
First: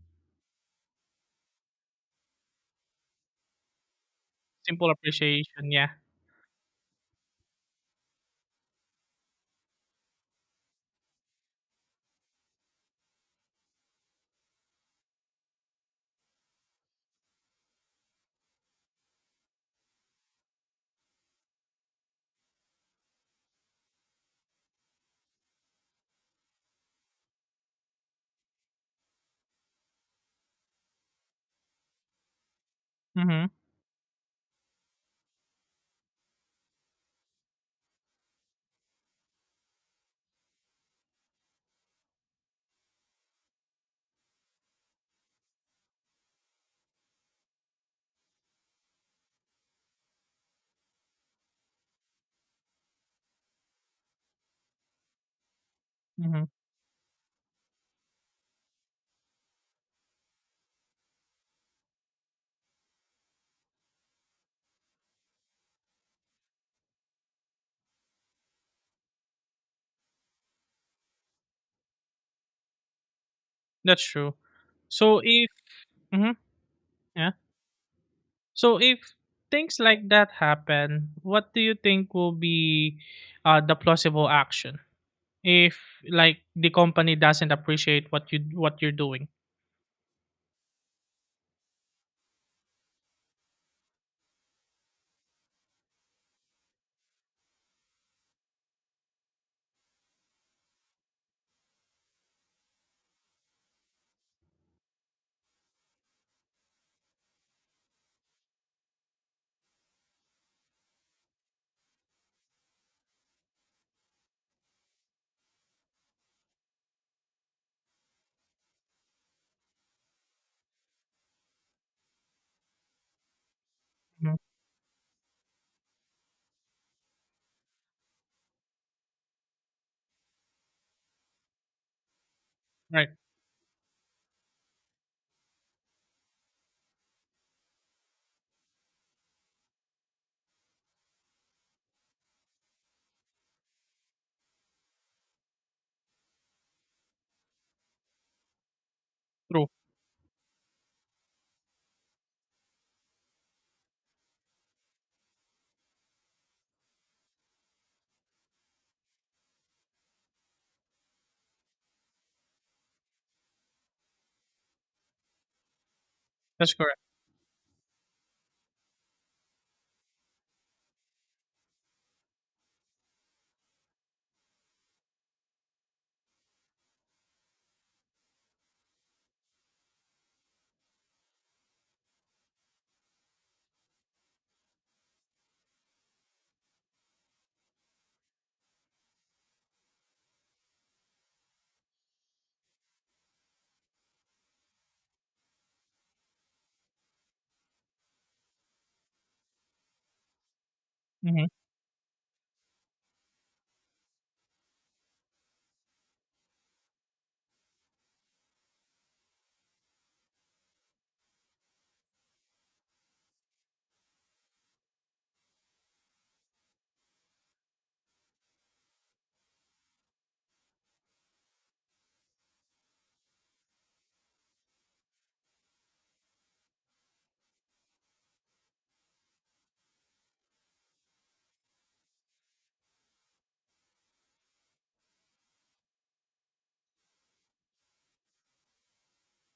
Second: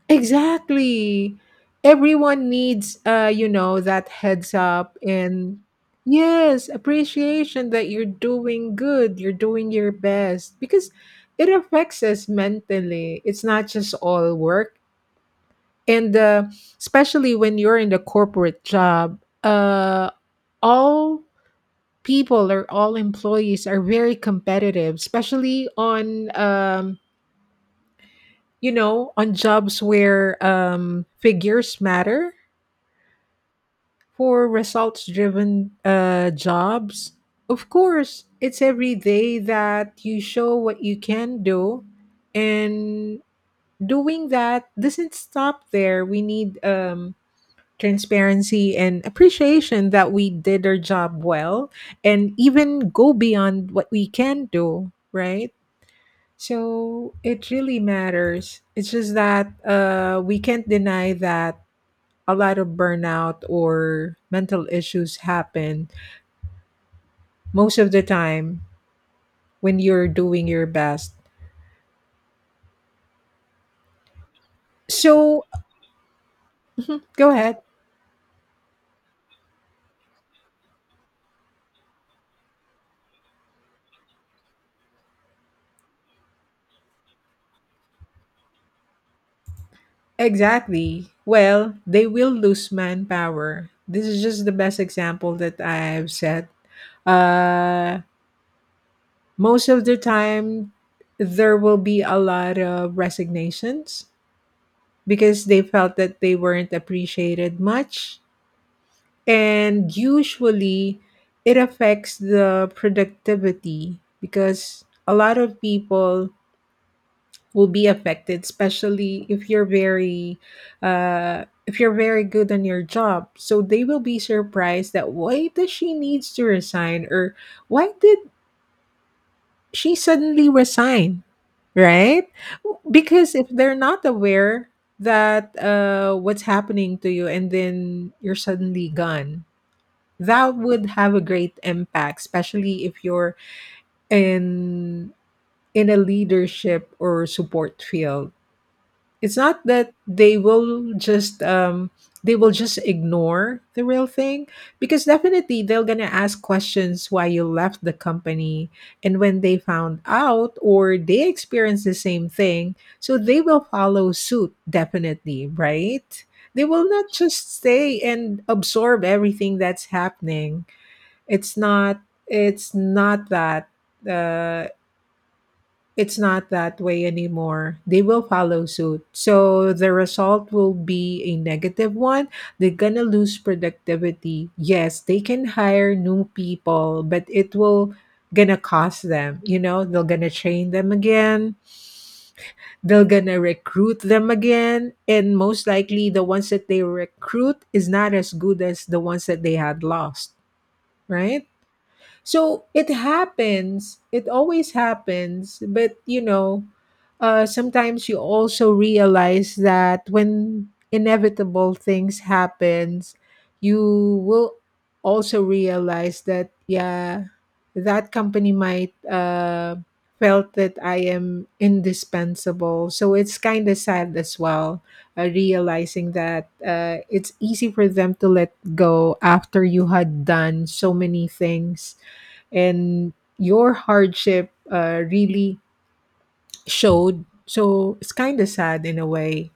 B: exactly. Everyone needs, uh, you know, that heads
A: Simple
B: up and
A: appreciation, yeah.
B: yes, appreciation that you're doing good, you're doing your best because it affects us mentally. It's not just all work, and uh, especially when you're in the corporate job, uh, all people or all employees are very competitive, especially on um, you know, on jobs where um, figures matter.
A: Mm-hmm,
B: For results driven uh, jobs, of course it's every day that you show what you can do, and doing that doesn't stop there. We need um, transparency and appreciation that we did our job well and even go beyond what we can do, right?
A: mm-hmm.
B: So it really matters. It's just that uh, we can't deny that a lot of burnout or mental issues happen most of the time when you're doing your best.
A: That's true. So
B: So
A: if Mm-hmm,
B: go
A: yeah.
B: ahead.
A: So if things like that happen, what do you think will be uh, the plausible action if like the company doesn't appreciate what you what you're doing?
B: Exactly. Well, they will lose manpower. This is just the best example that I've set. Uh, Most of the time, there will be a lot of resignations because they felt that they weren't appreciated much. And usually, it affects the productivity because a lot of people will be affected, especially if you're very uh if you're very good on your job, so they will be
A: Mhm.
B: surprised that why does she needs to resign, or why did she suddenly resign, right?
A: Right.
B: Because if they're not aware that uh what's happening to you, and then you're suddenly gone, that would have a great impact, especially if you're in in a leadership or support field. It's not
A: True.
B: that they will just um they will just ignore the real thing because definitely they're going to ask questions why you left the company, and when they found out or they experience the same thing, so they will follow suit, definitely, right? They
A: That's
B: will
A: correct.
B: not just stay and absorb everything that's happening. it's not it's not that uh it's not that way anymore. They will follow suit. So the result will be a negative one. They're going to lose productivity. Yes, they can hire new people, but it will going to cost them, you know, they're going to train them again. They're going to recruit them again, and most likely the ones that they recruit is not as good as the ones that they had lost, right?
A: Hmm.
B: So it happens. It always happens. But you know, uh, sometimes you also realize that when inevitable things happens, you will also realize that yeah, that company might uh, felt that I am indispensable. So it's kind of sad as well, uh, realizing that uh, it's easy for them to let go after you had done so many things and your hardship uh, really showed. So it's kind of sad in a way,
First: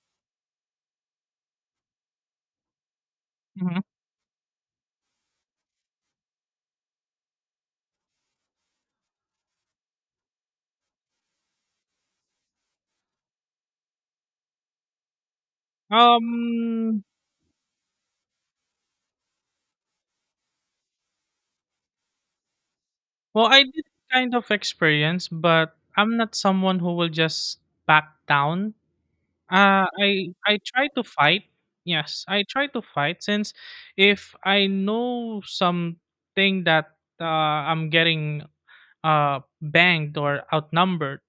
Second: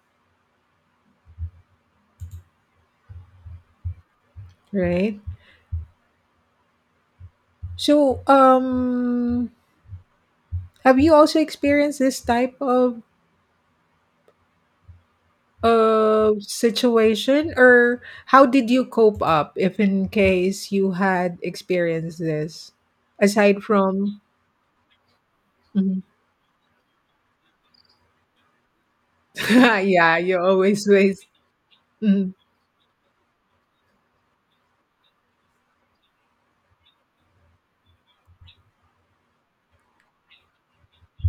A: Hmm.
B: right? So, um, have you also experienced this type of of
A: Um.
B: situation, or how did you cope up if in case you had experienced this?
A: Well,
B: Aside
A: I did
B: from,
A: kind of experience, but
B: mhm.
A: I'm not someone who will just back down. Uh,
B: yeah,
A: I
B: you
A: I
B: always
A: try to
B: waste.
A: fight. Yes,
B: Mhm.
A: I try to fight since if I know something that uh, I'm getting uh, banged or outnumbered,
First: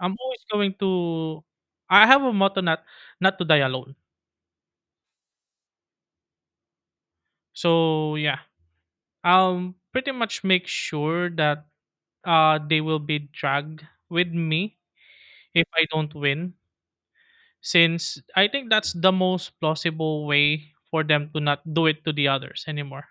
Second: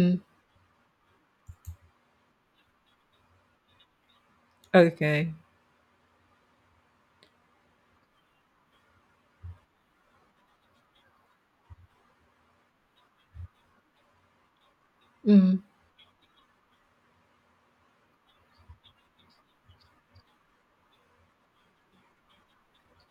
A: I'm always going to I have a motto not not to die alone.
B: Okay.
A: So yeah, I'll pretty much make sure that uh, they will be dragged with me
B: Mm-hmm.
A: if I don't win, since I think that's the most plausible way for them to not do it to the others anymore.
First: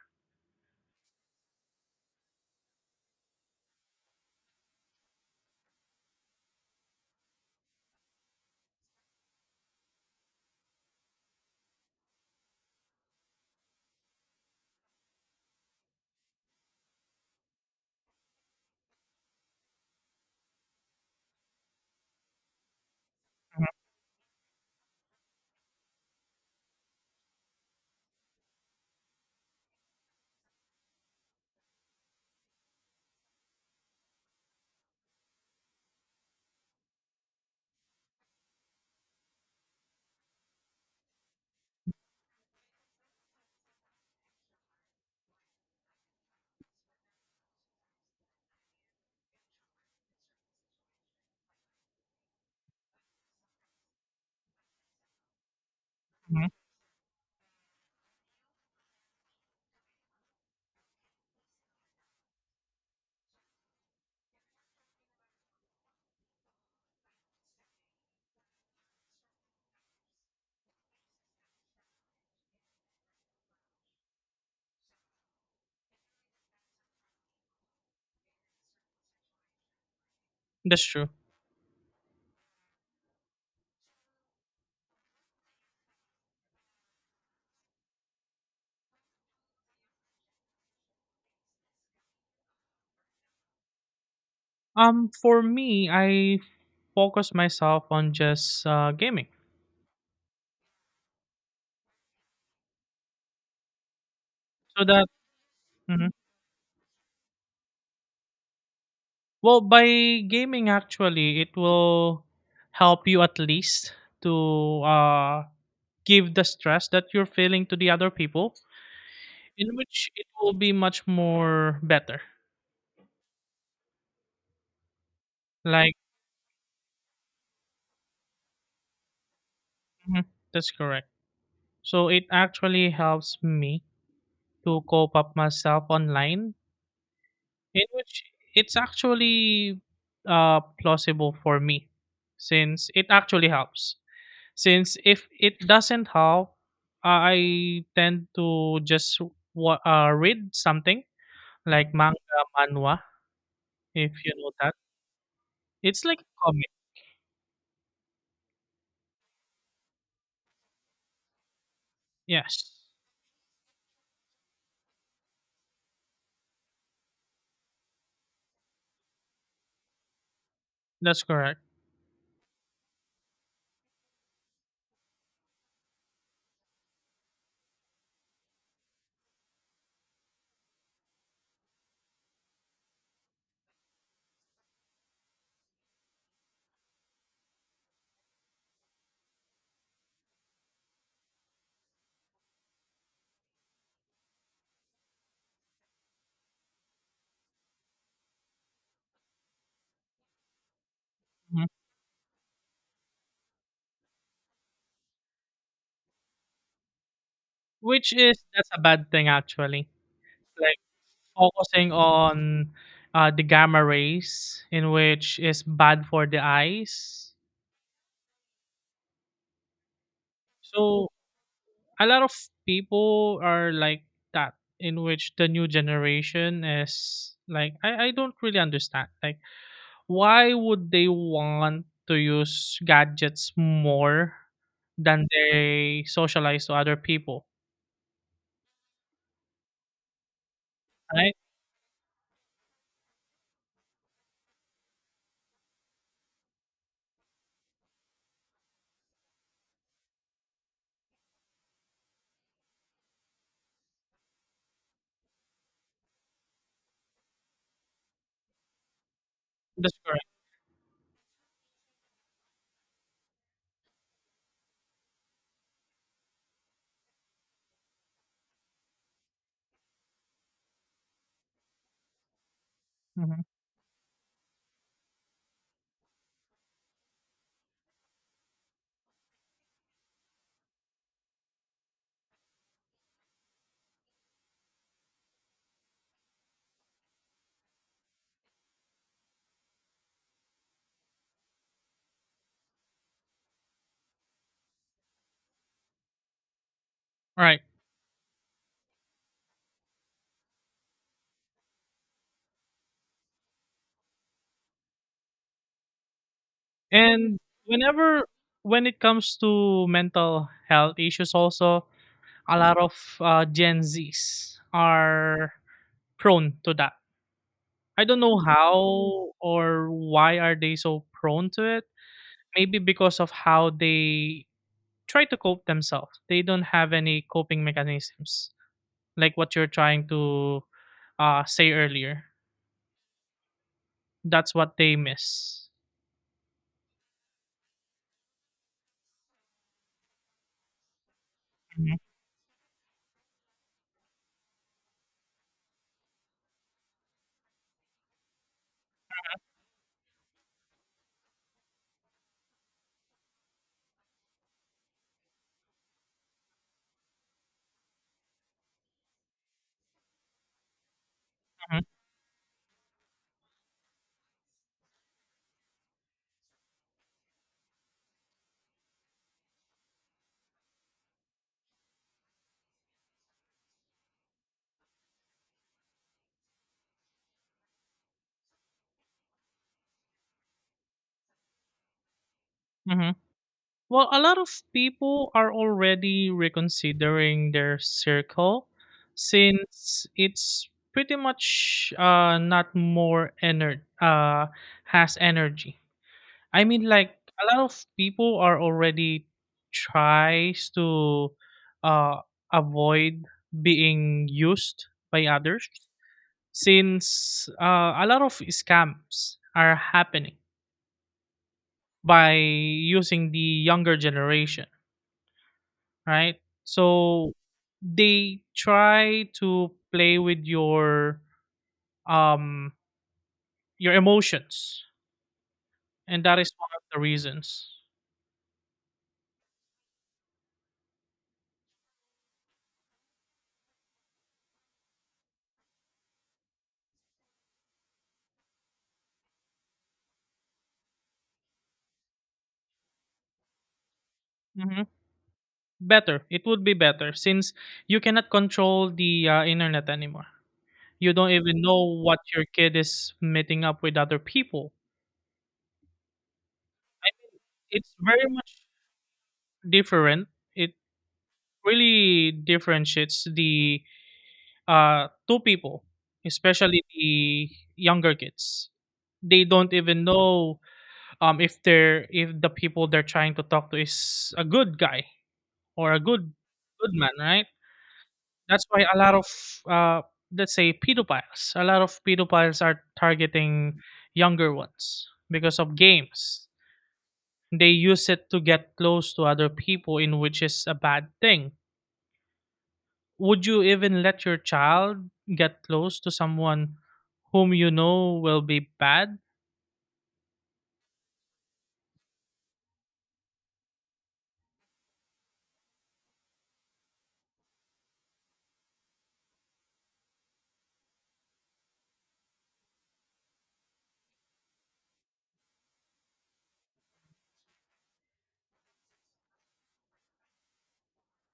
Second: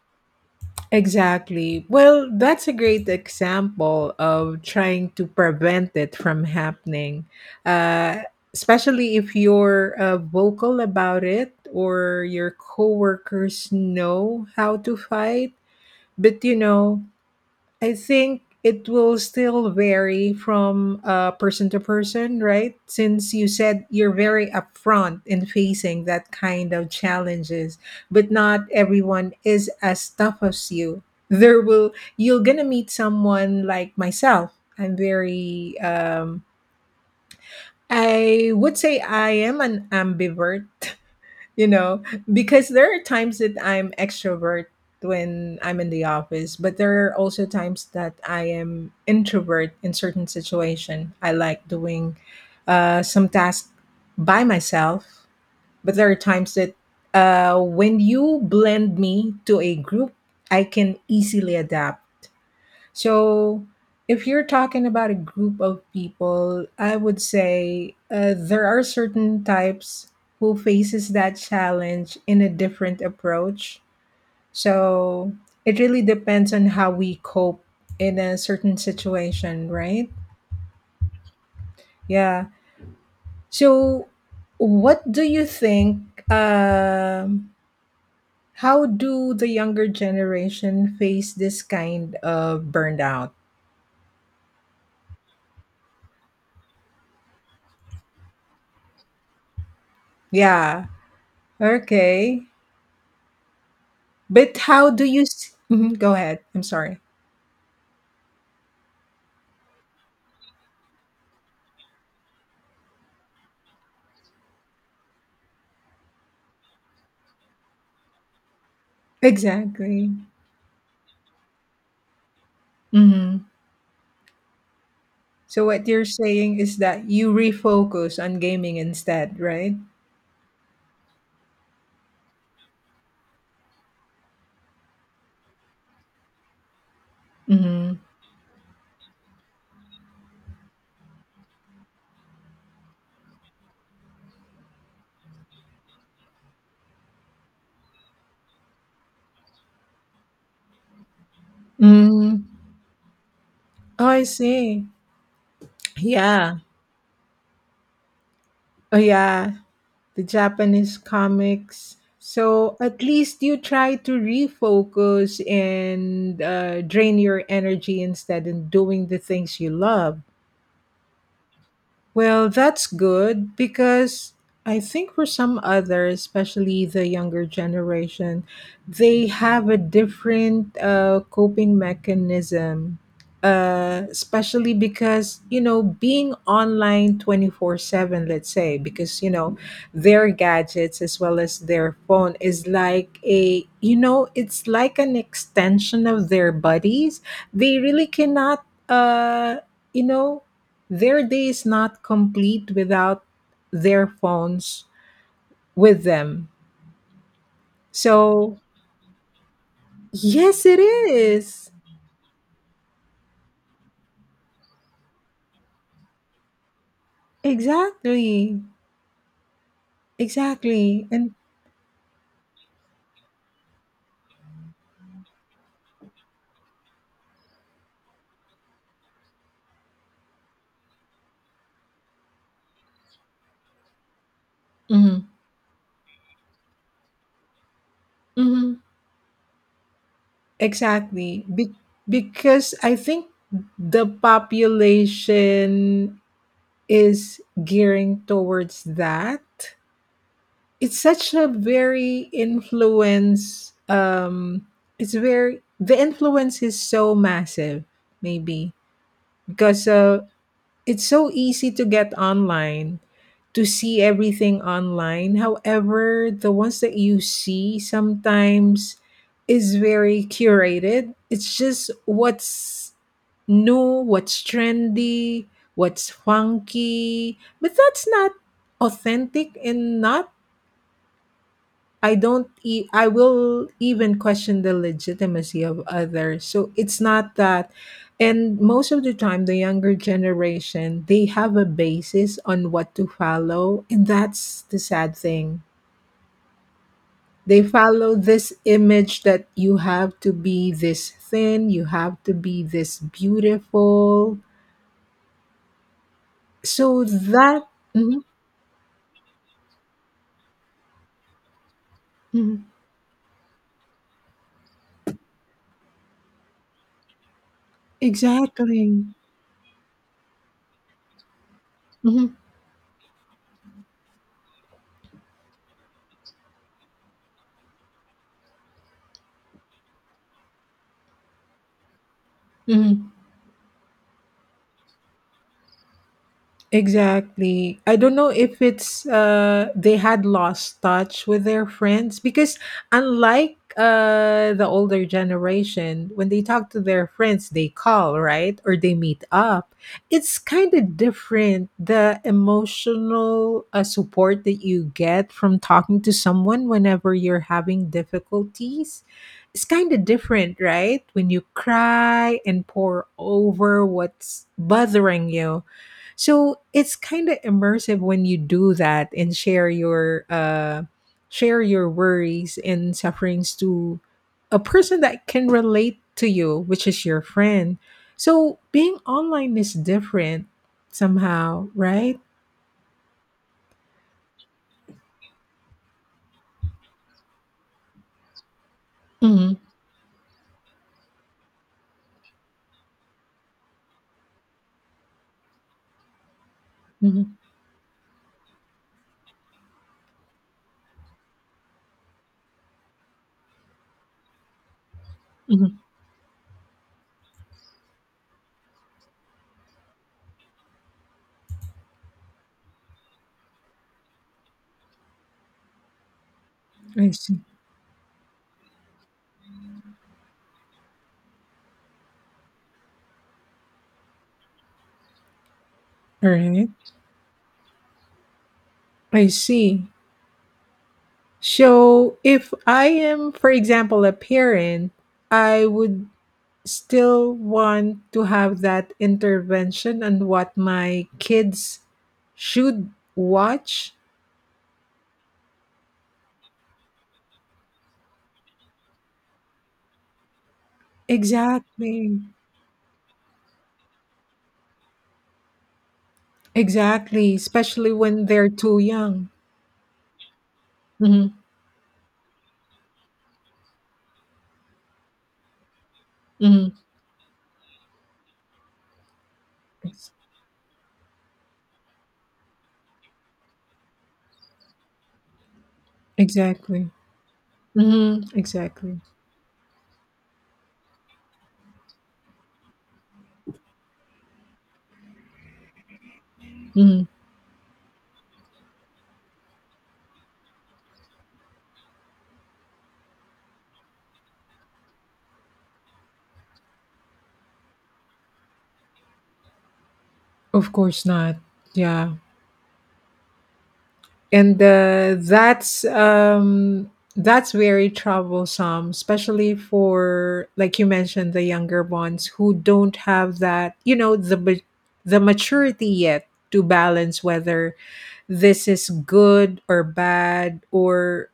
B: Exactly. Well, that's a great example of trying to prevent it from happening, uh, especially if you're uh, vocal about it or your coworkers know how to fight. But you know, I think it will still vary from uh, person to person, right? Since you said you're very upfront in facing that kind of challenges, but not everyone is as tough as you. There will you're gonna meet someone like myself. I'm very um, I would say I am an ambivert. you know because there are times that I'm extrovert when I'm in the office, but there are also times that I am introvert. In certain situation I like doing uh, some tasks by myself, but there are
A: Mhm.
B: times that uh, when you blend me to a group I can easily adapt. So, if you're talking about a group of people, I would say uh, there are certain types who faces that challenge in a different approach. So, it really depends on how we cope in a certain situation, right?
A: That's true.
B: Yeah. So, what do you think, um how do the younger generation face this kind of burnout?
A: Um, for me, I focus myself on just uh, gaming,
B: Yeah. Okay. But
A: so
B: how do
A: that.
B: you s mhm,
A: Mhm.
B: go ahead. I'm sorry.
A: Well, by gaming actually, it will help you at least to uh, give the stress that you're feeling to the other people, in which
B: Exactly.
A: it will be much more better.
B: Mhm. So what
A: Like
B: you're saying is that you refocus on gaming instead, right?
A: mhm, that's correct. So it actually helps me to cope up myself online, in
B: Mhm.
A: which it's actually uh, plausible for me, since it actually helps. Since if it doesn't how I tend to just wa- uh, read something like manga,
B: Mm.
A: manhwa,
B: Oh,
A: if
B: I
A: you know that,
B: see.
A: it's like a
B: Yeah.
A: comic.
B: Oh, yeah. The Japanese comics.
A: Yes,
B: So at least you try to refocus and uh, drain your energy instead in doing the things you love.
A: that's correct.
B: Well, that's good because I think for some others, especially the younger generation, they have a different uh, coping mechanism. Uh, especially because you know being online twenty-four seven, let's say, because you know their gadgets as well as their phone is like a, you know it's like an extension of their bodies. They really cannot uh you know their day is
A: Mhm.
B: not complete without their phones with them.
A: Which is
B: So,
A: that's a bad thing actually,
B: yes,
A: like
B: it is.
A: focusing on uh, the gamma rays in which is bad for the eyes.
B: Exactly. Exactly.
A: So
B: And
A: a lot of people are like that, in which the new generation is like I, I don't really understand like why would they want to use gadgets more than
B: mhm,
A: they socialize to other people,
B: mhm,
A: right?
B: exactly. Be- because I think the population is gearing towards that. It's such a very influence. Um, it's very, the influence is so massive, maybe. Because
A: That's
B: uh,
A: correct.
B: it's so easy to get online, to see everything online. However, the ones that you see sometimes is very curated. It's just what's
A: Mhm.
B: new, what's trendy, what's funky, but that's not authentic, and not, I don't e- I will even question the legitimacy of others. So it's not that. And most of the time the younger generation, they have a basis on what to follow, and that's the sad thing.
A: Right.
B: They follow this image that you have to be this thin, you have to be this beautiful. So
A: And
B: that. Mhm,
A: whenever when it comes to mental health issues also, a
B: mhm,
A: lot of uh, Gen Z's are prone to that. I don't know. Mm. How
B: exactly.
A: or why are they so prone to it?
B: Mhm,
A: Maybe because of how they try to cope themselves. They don't have any coping mechanisms, like what you're trying to uh, say earlier.
B: mhm.
A: That's what they miss.
B: Exactly. I don't know if it's uh they had lost touch with their
A: Mhm,
B: friends, because unlike uh the older generation, when they talk to their friends, they call, right? Or they meet up. It's kind of different, the emotional uh, support that you get from talking to someone whenever you're having difficulties. It's kind of different, right? When you
A: mhm,
B: cry and pour over what's bothering you, so it's kind of immersive when you do that and share your uh, share your worries and sufferings to a person that can relate to you, which is your friend. So being online is different somehow, right?
A: mhm. Well, a lot of people are already reconsidering their circle
B: Mm-hmm.
A: since it's pretty much uh, not more ener- uh, has energy. I mean, like
B: Hmm.
A: a lot of people are already tries to uh, avoid being used by others
B: Hmm.
A: since uh, a lot of scams are happening by using the younger generation, right?
B: I
A: So
B: see.
A: they try to play with your um your emotions, and
B: All
A: that is
B: right.
A: one of the reasons.
B: I see. So if I am, for example, a parent, I would still want to have that intervention on what my kids should watch.
A: Mhm. Better. It would be better since you cannot control the, uh, internet anymore. You don't even know what
B: Exactly.
A: your kid is meeting up with other people.
B: Exactly. Especially
A: It's very
B: when they're
A: much
B: too young.
A: different. It
B: Hmm.
A: really differentiates the, uh, two people,
B: Hmm.
A: especially the younger kids. They don't even know, um, if they're if the people they're trying to talk to is a good guy or a good good
B: Exactly.
A: man, right?
B: Hmm.
A: That's why a
B: Exactly.
A: lot of uh, let's say pedophiles, a lot of pedophiles are targeting younger ones because of games.
B: Hmm.
A: They use it to get close to other people, in which is a bad thing. Would you even let your child get close to someone whom you know will be bad?
B: Of course not. Yeah. And uh, that's um that's very troublesome, especially for, like you mentioned, the younger ones who don't have that, you know the ma- the maturity yet to balance whether this is good or bad, or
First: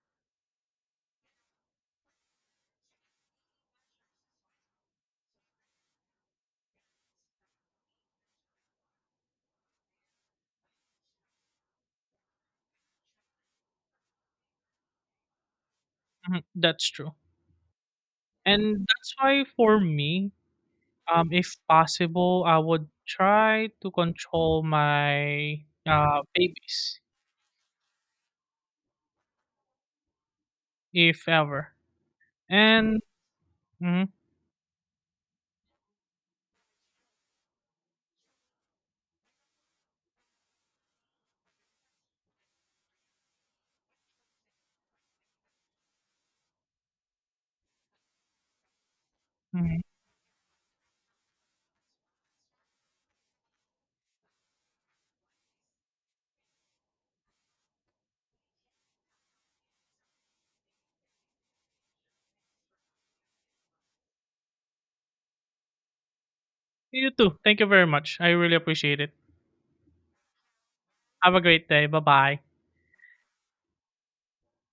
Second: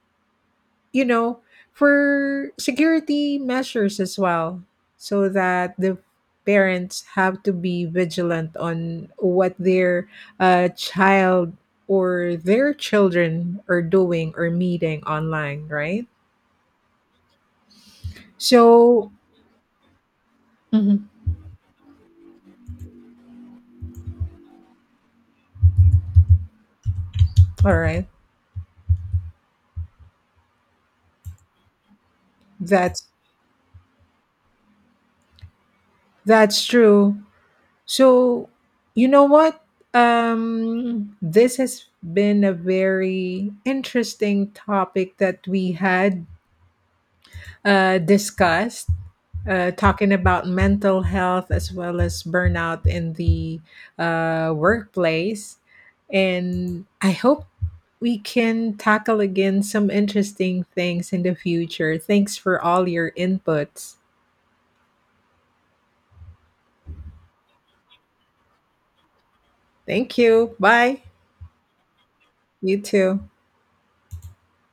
B: you know, for security measures as well, so that the parents have to be vigilant on what their uh, child or their children are doing or meeting online, right?
A: Mhm, that's true. And
B: So,
A: that's why for me,
B: Mhm.
A: um, if possible, I would try to control my uh, babies
B: All right,
A: if ever. And
B: that's
A: mhm,
B: that's true. So, you know what? Um, this has been a very interesting topic that we had uh, discussed. Uh,
A: mhm.
B: talking about mental health as well as burnout in the uh, workplace. And I hope we can tackle again some interesting things in the future. Thanks for all your inputs.
A: You too. Thank you very much. I really appreciate it.
B: Thank you. Bye.
A: Have a great day. Bye bye.
B: You too.